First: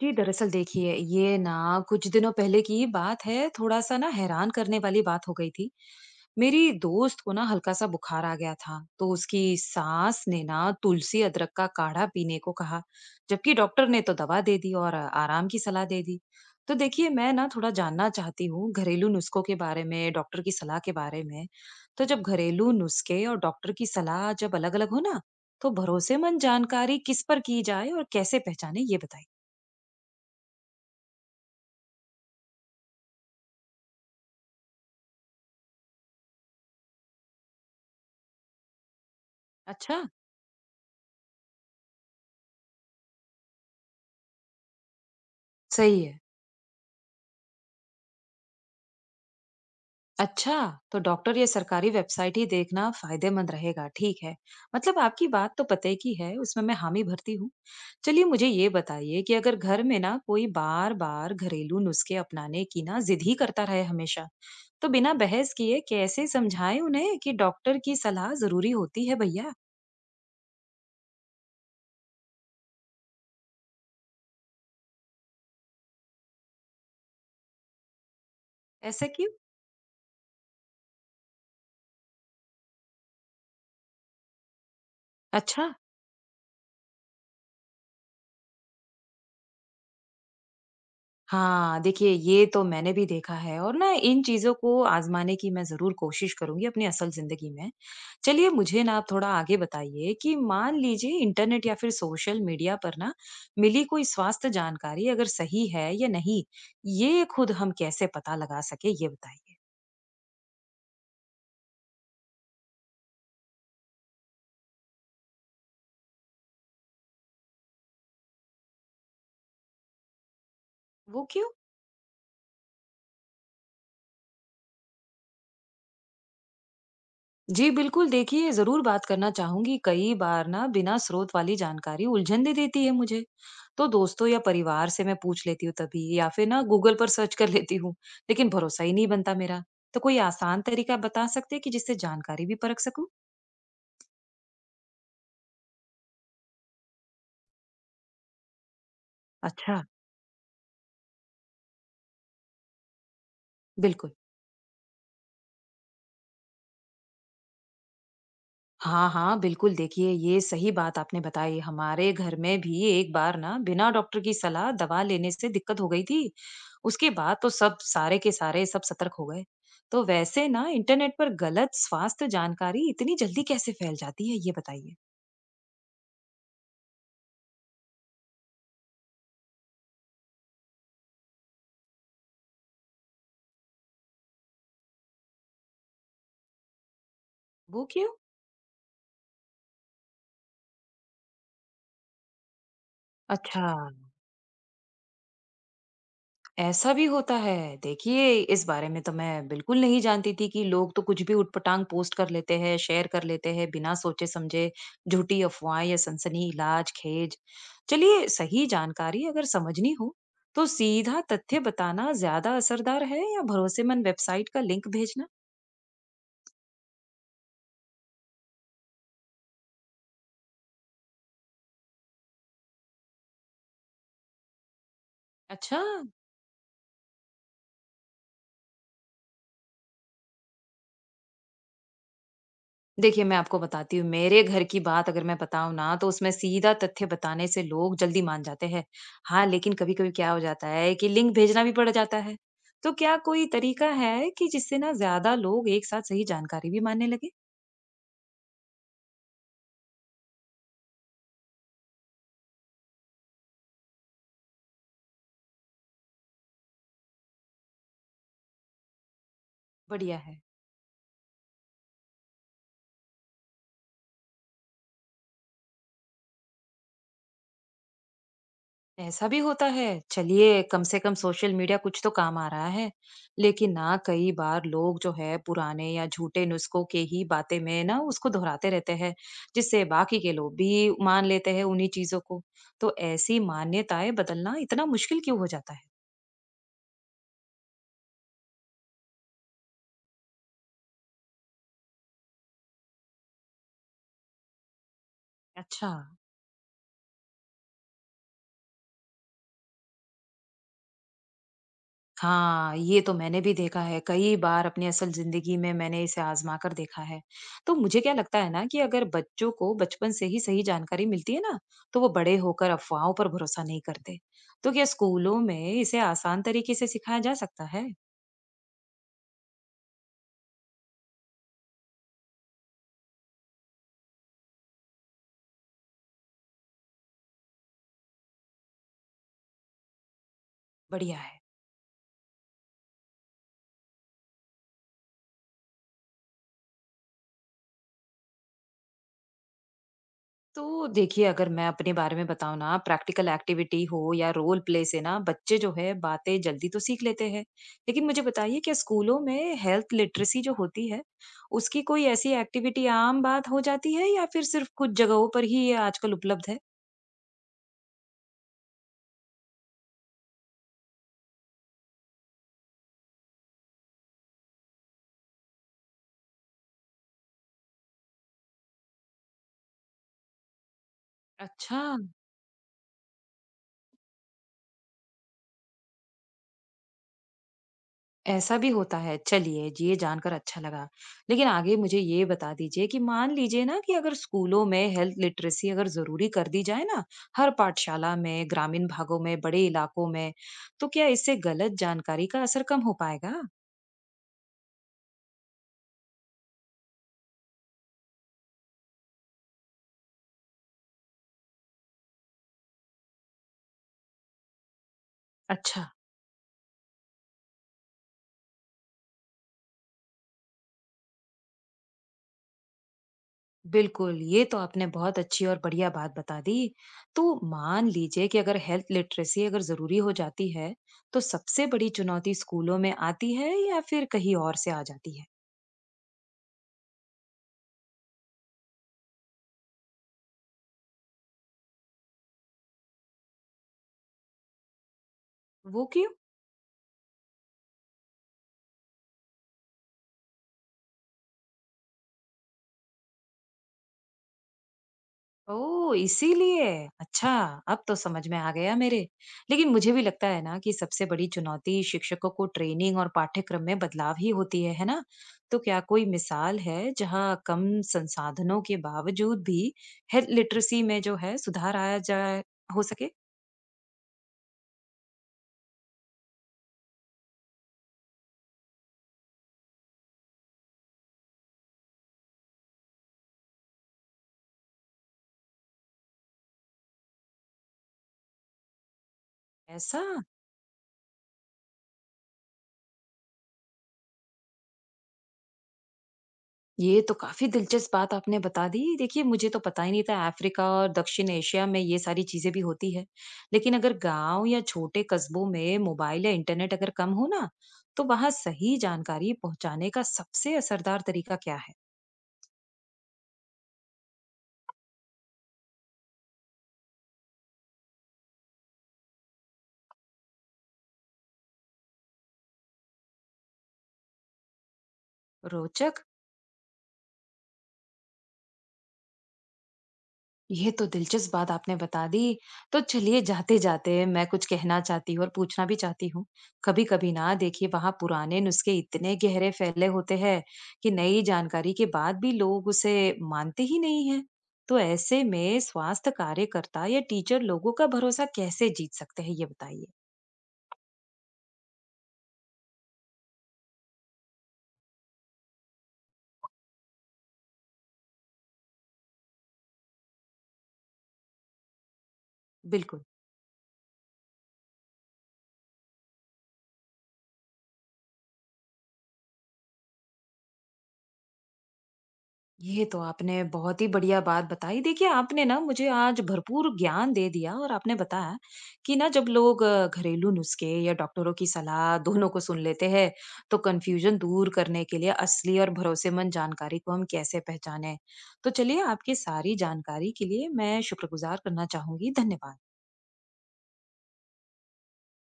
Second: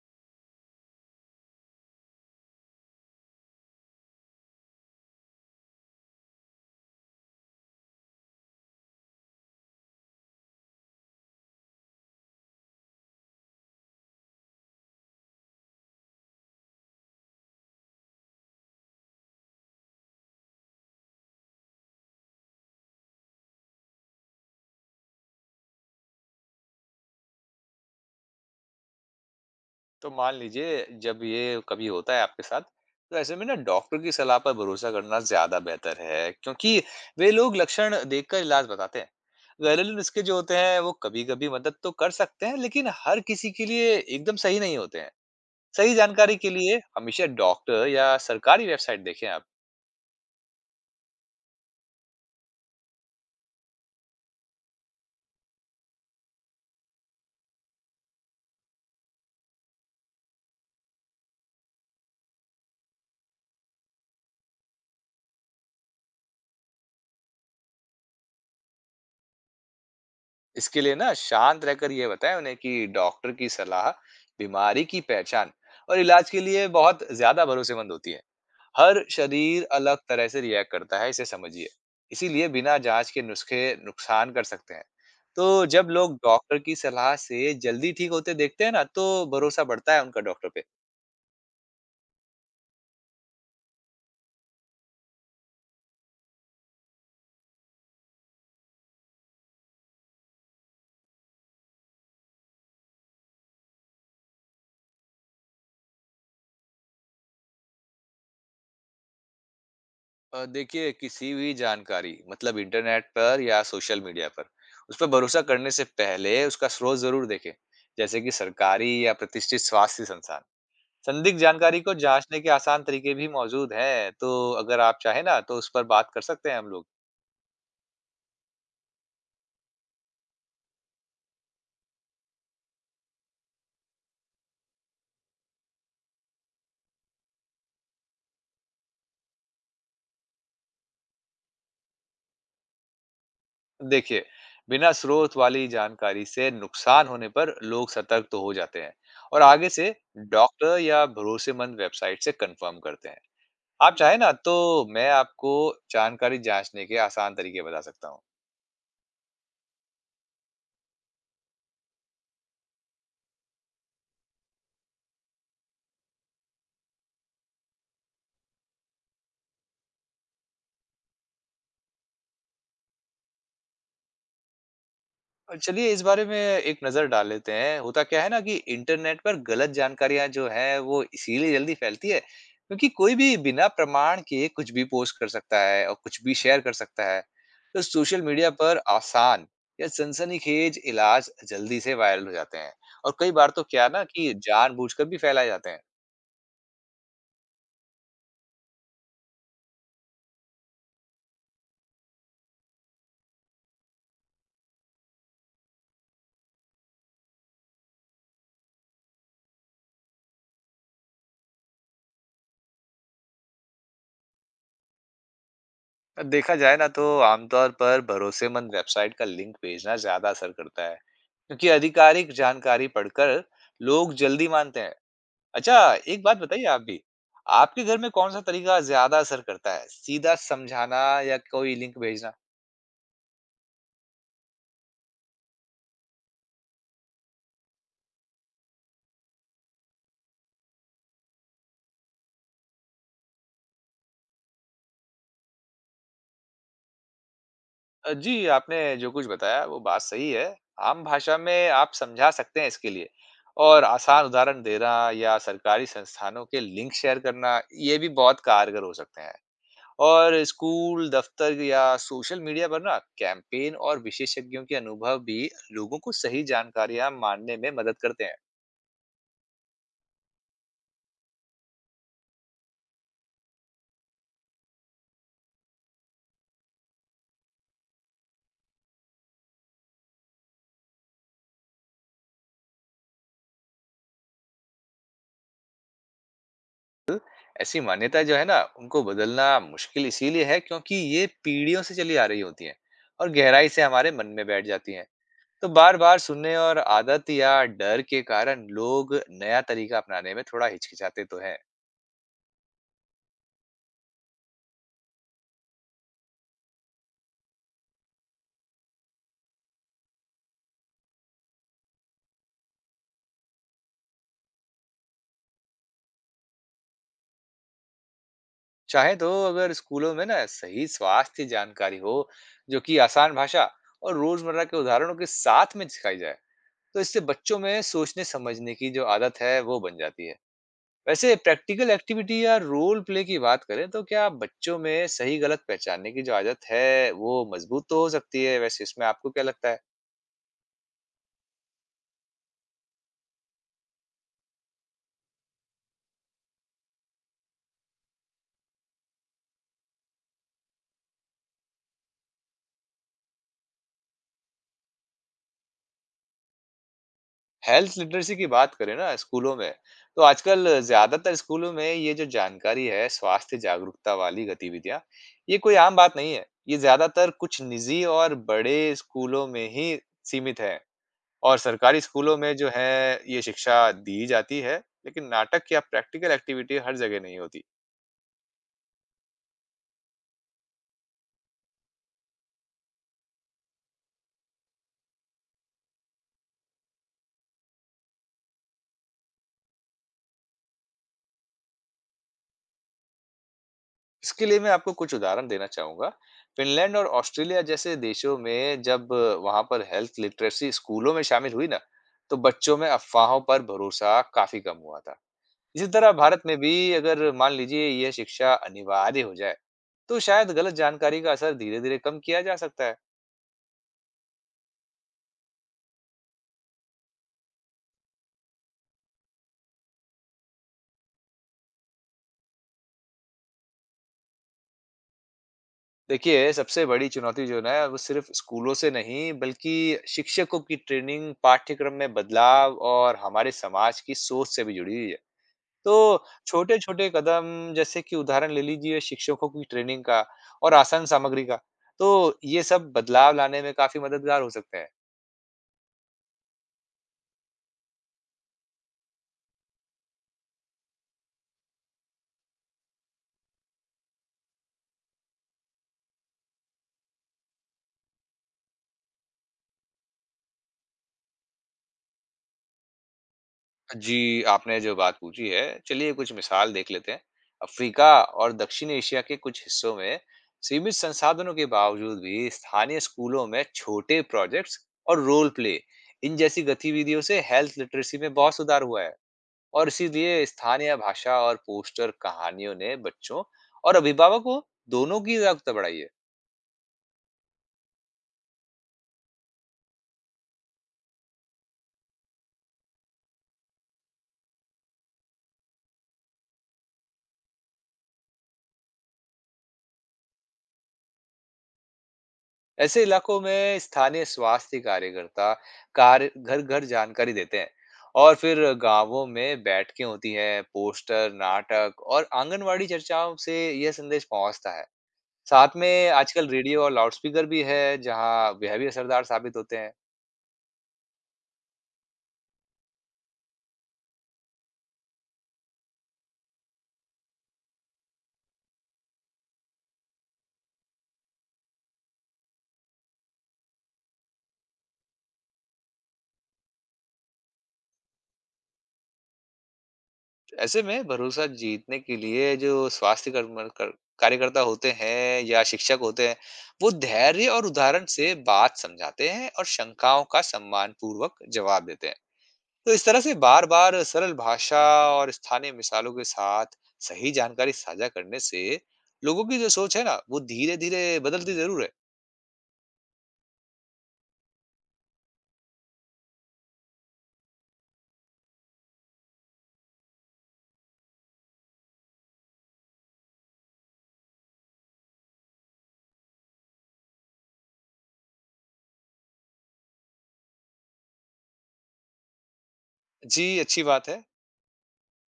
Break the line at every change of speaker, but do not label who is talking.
जी, दरअसल देखिए ये ना कुछ दिनों पहले की बात है, थोड़ा-सा ना हैरान करने वाली बात हो गई थी। मेरी दोस्त को ना हल्का-सा बुखार आ गया था, तो उसकी सास ने ना तुलसी अदरक का काढ़ा पीने को कहा, जबकि डॉक्टर ने तो दवा दे दी और आराम की सलाह दे दी। तो देखिए मैं ना थोड़ा जानना चाहती हूँ घरेलू नुस्खों के बारे में, डॉक्टर की सलाह के बारे में। तो जब घरेलू नुस्खे और डॉक्टर की सलाह जब अलग-अलग हो ना, तो भरोसेमंद जानकारी किस पर की जाए और कैसे पहचाने, ये बताइए।
तो मान लीजिए, जब ये कभी होता है आपके साथ, तो ऐसे में ना डॉक्टर की सलाह पर भरोसा करना ज्यादा बेहतर है, क्योंकि वे लोग लक्षण देखकर इलाज बताते हैं। घरेलू
अच्छा।
नुस्खे जो होते हैं वो कभी कभी मदद तो कर सकते हैं, लेकिन हर किसी के लिए एकदम सही नहीं होते हैं। सही
सही है।
जानकारी के लिए हमेशा डॉक्टर या सरकारी वेबसाइट देखें आप।
अच्छा, तो डॉक्टर या सरकारी वेबसाइट ही देखना फायदेमंद रहेगा, ठीक है। मतलब आपकी बात तो पते की है, उसमें मैं हामी भरती हूँ। चलिए मुझे ये बताइए कि अगर घर में ना कोई बार-बार घरेलू नुस्खे अपनाने की ना जिद ही करता रहे हमेशा, तो बिना बहस किए कैसे समझाएं उन्हें कि डॉक्टर की सलाह ज़रूरी होती है भैया?
इसके लिए ना शांत रहकर ये बताएं उन्हें कि डॉक्टर की सलाह बीमारी की पहचान और इलाज के लिए बहुत ज्यादा भरोसेमंद होती है। हर
ऐसा क्यों?
शरीर अलग तरह से रिएक्ट करता है, इसे समझिए। इसीलिए बिना जांच के नुस्खे नुकसान कर सकते हैं। तो
अच्छा।
जब लोग डॉक्टर की सलाह से जल्दी ठीक होते देखते हैं ना, तो भरोसा बढ़ता है उनका डॉक्टर पे।
हाँ, देखिए ये तो मैंने भी देखा है और ना इन चीज़ों को आज़माने की मैं ज़रूर कोशिश करूँगी अपनी असल ज़िंदगी में। चलिए मुझे ना आप थोड़ा आगे बताइए कि मान लीजिए इंटरनेट या फिर सोशल मीडिया पर ना मिली कोई स्वास्थ्य जानकारी अगर सही है या नहीं, ये खुद हम कैसे पता लगा सके ये बताइए।
देखिए, किसी भी जानकारी, मतलब इंटरनेट पर या सोशल मीडिया पर, उस पर भरोसा करने से पहले उसका स्रोत जरूर देखें, जैसे कि सरकारी या प्रतिष्ठित स्वास्थ्य संस्थान।
वो
संदिग्ध
क्यों?
जानकारी को जांचने के आसान तरीके भी मौजूद हैं, तो अगर आप चाहें ना तो उस पर बात कर सकते हैं हम लोग।
जी बिल्कुल देखिए जरूर बात करना चाहूंगी। कई बार ना बिना स्रोत वाली जानकारी उलझन दे देती है मुझे, तो दोस्तों या परिवार से मैं पूछ लेती हूँ तभी या फिर ना गूगल पर सर्च कर लेती हूँ, लेकिन भरोसा ही नहीं बनता मेरा। तो कोई आसान तरीका बता सकते हैं कि जिससे जानकारी भी परख सकूं?
देखिए, बिना स्रोत वाली जानकारी से नुकसान होने पर लोग सतर्क तो हो जाते हैं, और आगे
अच्छा।
से डॉक्टर या भरोसेमंद वेबसाइट से कंफर्म करते हैं। आप
बिल्कुल।
चाहे ना तो मैं आपको जानकारी जांचने के आसान तरीके बता सकता हूँ।
हाँ हाँ बिल्कुल, देखिए ये सही बात आपने बताई। हमारे घर में भी एक बार ना बिना डॉक्टर की सलाह दवा लेने से दिक्कत हो गई थी। उसके बाद तो सब सारे के सारे सब सतर्क हो गए। तो वैसे ना इंटरनेट पर गलत स्वास्थ्य जानकारी इतनी जल्दी कैसे फैल जाती है, ये बताइए?
और चलिए इस बारे में एक नज़र डाल लेते हैं। होता क्या है ना कि इंटरनेट पर गलत जानकारियाँ जो हैं वो इसीलिए जल्दी फैलती है, क्योंकि कोई भी बिना प्रमाण के कुछ भी पोस्ट कर सकता है और कुछ भी शेयर कर सकता है। तो
वो क्यों?
सोशल मीडिया पर आसान या सनसनीखेज इलाज जल्दी से वायरल हो जाते हैं, और कई बार तो
अच्छा।
क्या ना कि जानबूझकर भी फैलाए जाते हैं।
ऐसा भी होता है। देखिए, इस बारे में तो मैं बिल्कुल नहीं जानती थी कि लोग तो कुछ भी ऊट-पटांग पोस्ट कर लेते हैं, शेयर कर लेते हैं, बिना सोचे-समझे, झूठी अफ़वाहें या सनसनी, लाज-खेज। चलिए, सही जानकारी अगर समझनी हो, तो सीधा तथ्य बताना ज़्यादा असरदार है या भरोसेमंद वेबसाइट का लिंक भेजना?
देखा जाए ना तो आमतौर पर भरोसेमंद वेबसाइट का लिंक भेजना ज़्यादा असर करता है, क्योंकि आधिकारिक जानकारी पढ़कर लोग जल्दी मानते हैं।
अच्छा।
अच्छा, एक बात बताइए आप भी, आपके घर में कौन-सा तरीका ज़्यादा असर करता है? सीधा समझाना या कोई लिंक भेजना?
देखिए, मैं आपको बताती हूँ, मेरे घर की बात अगर मैं बताऊँ ना, तो उसमें सीधा तथ्य बताने से लोग जल्दी मान जाते हैं। हाँ, लेकिन कभी-कभी क्या हो जाता है कि लिंक भेजना भी पड़ जाता है। तो क्या कोई तरीका है कि जिससे ना ज़्यादा लोग एक साथ सही जानकारी भी मानने लगे?
जी, आपने जो कुछ बताया वो बात सही है। आम भाषा में आप समझा सकते हैं इसके लिए, और आसान उदाहरण देना या सरकारी संस्थानों के लिंक शेयर करना, ये भी बहुत कारगर हो सकते हैं।
बढ़िया है।
और स्कूल, दफ्तर या सोशल मीडिया पर ना कैंपेन और विशेषज्ञों के अनुभव भी लोगों को सही जानकारियाँ मानने में मदद करते हैं।
ऐसा भी होता है। चलिए कम से कम सोशल मीडिया कुछ तो काम आ रहा है। लेकिन ना कई बार लोग जो है पुराने या झूठे नुस्खों के ही बातें में ना उसको दोहराते रहते हैं, जिससे बाकी के लोग भी मान लेते हैं उन्हीं चीजों को। तो ऐसी मान्यताएं बदलना इतना मुश्किल क्यों हो जाता है?
ऐसी मान्यता जो है ना, उनको बदलना मुश्किल इसीलिए है क्योंकि ये पीढ़ियों से चली आ रही होती हैं और गहराई से हमारे मन में बैठ जाती हैं। तो
अच्छा।
बार बार सुनने और आदत या डर के कारण लोग नया तरीका अपनाने में थोड़ा हिचकिचाते तो हैं।
हाँ, ये तो मैंने भी देखा है। कई बार अपनी असल ज़िंदगी में मैंने इसे आज़मा कर देखा है। तो मुझे क्या लगता है ना कि अगर बच्चों को बचपन से ही सही जानकारी मिलती है ना, तो वो बड़े होकर अफ़वाहों पर भरोसा नहीं करते। तो क्या स्कूलों में इसे आसान तरीके से सिखाया जा सकता है?
चाहे तो अगर स्कूलों में ना सही स्वास्थ्य जानकारी हो, जो कि आसान भाषा और रोजमर्रा के उदाहरणों के साथ में सिखाई जाए, तो इससे बच्चों में सोचने समझने की जो आदत है वो बन जाती है।
बढ़िया
वैसे
है।
प्रैक्टिकल एक्टिविटी या रोल प्ले की बात करें तो क्या बच्चों में सही गलत पहचानने की जो आदत है वो मजबूत तो हो सकती है? वैसे इसमें आपको क्या लगता है?
तो देखिए, अगर मैं अपने बारे में बताऊँ ना, प्रैक्टिकल एक्टिविटी हो या रोल प्ले से ना बच्चे जो है बातें जल्दी तो सीख लेते हैं। लेकिन मुझे बताइए क्या स्कूलों में हेल्थ लिटरेसी जो होती है, उसकी कोई ऐसी एक्टिविटी आम बात हो जाती है या फिर सिर्फ कुछ जगहों पर ही ये आजकल उपलब्ध है?
हेल्थ लिटरेसी की बात करें ना स्कूलों में, तो आजकल ज्यादातर स्कूलों में ये जो जानकारी है, स्वास्थ्य जागरूकता वाली गतिविधियां, ये कोई आम बात नहीं है। ये ज्यादातर कुछ निजी और बड़े स्कूलों में ही सीमित है। और
अच्छा।
सरकारी स्कूलों में जो है ये शिक्षा दी जाती है, लेकिन नाटक या प्रैक्टिकल एक्टिविटी हर जगह नहीं होती।
ऐसा भी होता है। चलिए, जी, ये जानकर अच्छा लगा। लेकिन आगे मुझे ये बता दीजिए कि मान लीजिए ना कि अगर स्कूलों में हेल्थ लिटरेसी अगर ज़रूरी कर दी जाए ना, हर पाठशाला में, ग्रामीण भागों में, बड़े इलाकों में, तो क्या इससे गलत जानकारी का असर कम हो पाएगा?
इसके लिए मैं आपको कुछ उदाहरण देना चाहूँगा। फ़िनलैंड और ऑस्ट्रेलिया जैसे देशों में जब वहाँ पर हेल्थ लिटरेसी स्कूलों में शामिल हुई ना, तो बच्चों में अफ़वाहों पर भरोसा काफ़ी कम हुआ था।
अच्छा,
इसी तरह भारत में भी अगर मान लीजिए यह शिक्षा अनिवार्य हो जाए, तो शायद गलत जानकारी का असर धीरे-धीरे कम किया जा सकता है।
बिल्कुल। ये तो आपने बहुत अच्छी और बढ़िया बात बता दी। तो मान लीजिए कि अगर हेल्थ लिटरेसी अगर ज़रूरी हो जाती है, तो सबसे बड़ी चुनौती स्कूलों में आती है या फिर कहीं और से आ जाती है?
देखिए, सबसे बड़ी चुनौती जो ना है, वो सिर्फ स्कूलों से नहीं, बल्कि शिक्षकों की ट्रेनिंग, पाठ्यक्रम में बदलाव और हमारे समाज की सोच से भी जुड़ी हुई है।
वो क्यों?
तो छोटे-छोटे कदम, जैसे कि उदाहरण ले लीजिए शिक्षकों की ट्रेनिंग का और आसान सामग्री का, तो ये सब बदलाव लाने में काफ़ी मददगार हो सकते हैं।
ओह! इसीलिए। अच्छा, अब तो समझ में आ गया मेरे। लेकिन मुझे भी लगता है ना कि सबसे बड़ी चुनौती शिक्षकों को ट्रेनिंग और पाठ्यक्रम में बदलाव ही होती है ना? तो क्या कोई मिसाल है जहाँ कम संसाधनों के बावजूद भी हेल्थ लिटरेसी में जो है सुधार आया जाए हो सके?
जी, आपने जो बात पूछी है, चलिए कुछ मिसाल देख लेते हैं। अफ्रीका और दक्षिण एशिया के कुछ हिस्सों में सीमित संसाधनों के बावजूद भी स्थानीय स्कूलों में छोटे प्रोजेक्ट्स और रोल प्ले इन जैसी गतिविधियों से हेल्थ लिटरेसी में बहुत सुधार हुआ है। और
ऐसा?
इसीलिए स्थानीय भाषा और पोस्टर कहानियों ने बच्चों और अभिभावकों दोनों की जागरूकता बढ़ाई है।
ये तो काफ़ी दिलचस्प बात आपने बता दी। देखिए, मुझे तो पता ही नहीं था अफ्रीका और दक्षिण एशिया में ये सारी चीज़ें भी होती है। लेकिन अगर गाँव या छोटे कस्बों में मोबाइल या इंटरनेट अगर कम हो ना, तो वहाँ सही जानकारी पहुँचाने का सबसे असरदार तरीका क्या है?
ऐसे इलाकों में स्थानीय स्वास्थ्य कार्यकर्ता कार्य घर घर जानकारी देते हैं, और फिर गांवों में बैठकें होती है। पोस्टर, नाटक और आंगनवाड़ी चर्चाओं से यह संदेश पहुंचता है। साथ
रोचक।
में आजकल रेडियो और लाउडस्पीकर भी है, जहां वह भी असरदार साबित होते हैं।
ये तो दिलचस्प बात आपने बता दी। तो चलिए जाते-जाते मैं कुछ कहना चाहती हूँ और पूछना भी चाहती हूँ। कभी-कभी ना देखिए वहाँ पुराने नुस्खे इतने गहरे फैले होते हैं कि नई जानकारी के बाद भी लोग उसे मानते ही नहीं हैं। तो ऐसे में स्वास्थ्य कार्यकर्ता या टीचर लोगों का भरोसा कैसे जीत सकते हैं, ये बताइए?
ऐसे में भरोसा जीतने के लिए जो स्वास्थ्य कार्यकर्ता होते हैं या शिक्षक होते हैं, वो धैर्य और उदाहरण से बात समझाते हैं और शंकाओं का सम्मान पूर्वक जवाब देते हैं। तो
बिल्कुल।
इस तरह से बार बार सरल भाषा और स्थानीय मिसालों के साथ सही जानकारी साझा करने से लोगों की जो सोच है ना, वो धीरे धीरे बदलती जरूर है।
ये तो आपने बहुत ही बढ़िया बात बताई। देखिए, आपने ना मुझे आज भरपूर ज्ञान दे दिया और आपने बताया कि ना जब लोग घरेलू नुस्खे या डॉक्टरों की सलाह दोनों को सुन लेते हैं, तो कन्फ्यूजन दूर करने के लिए असली और भरोसेमंद जानकारी को हम कैसे पहचानें। तो चलिए, आपकी सारी जानकारी के लिए मैं शुक्रगुजार करना चाहूंगी। धन्यवाद।
जी, अच्छी बात है।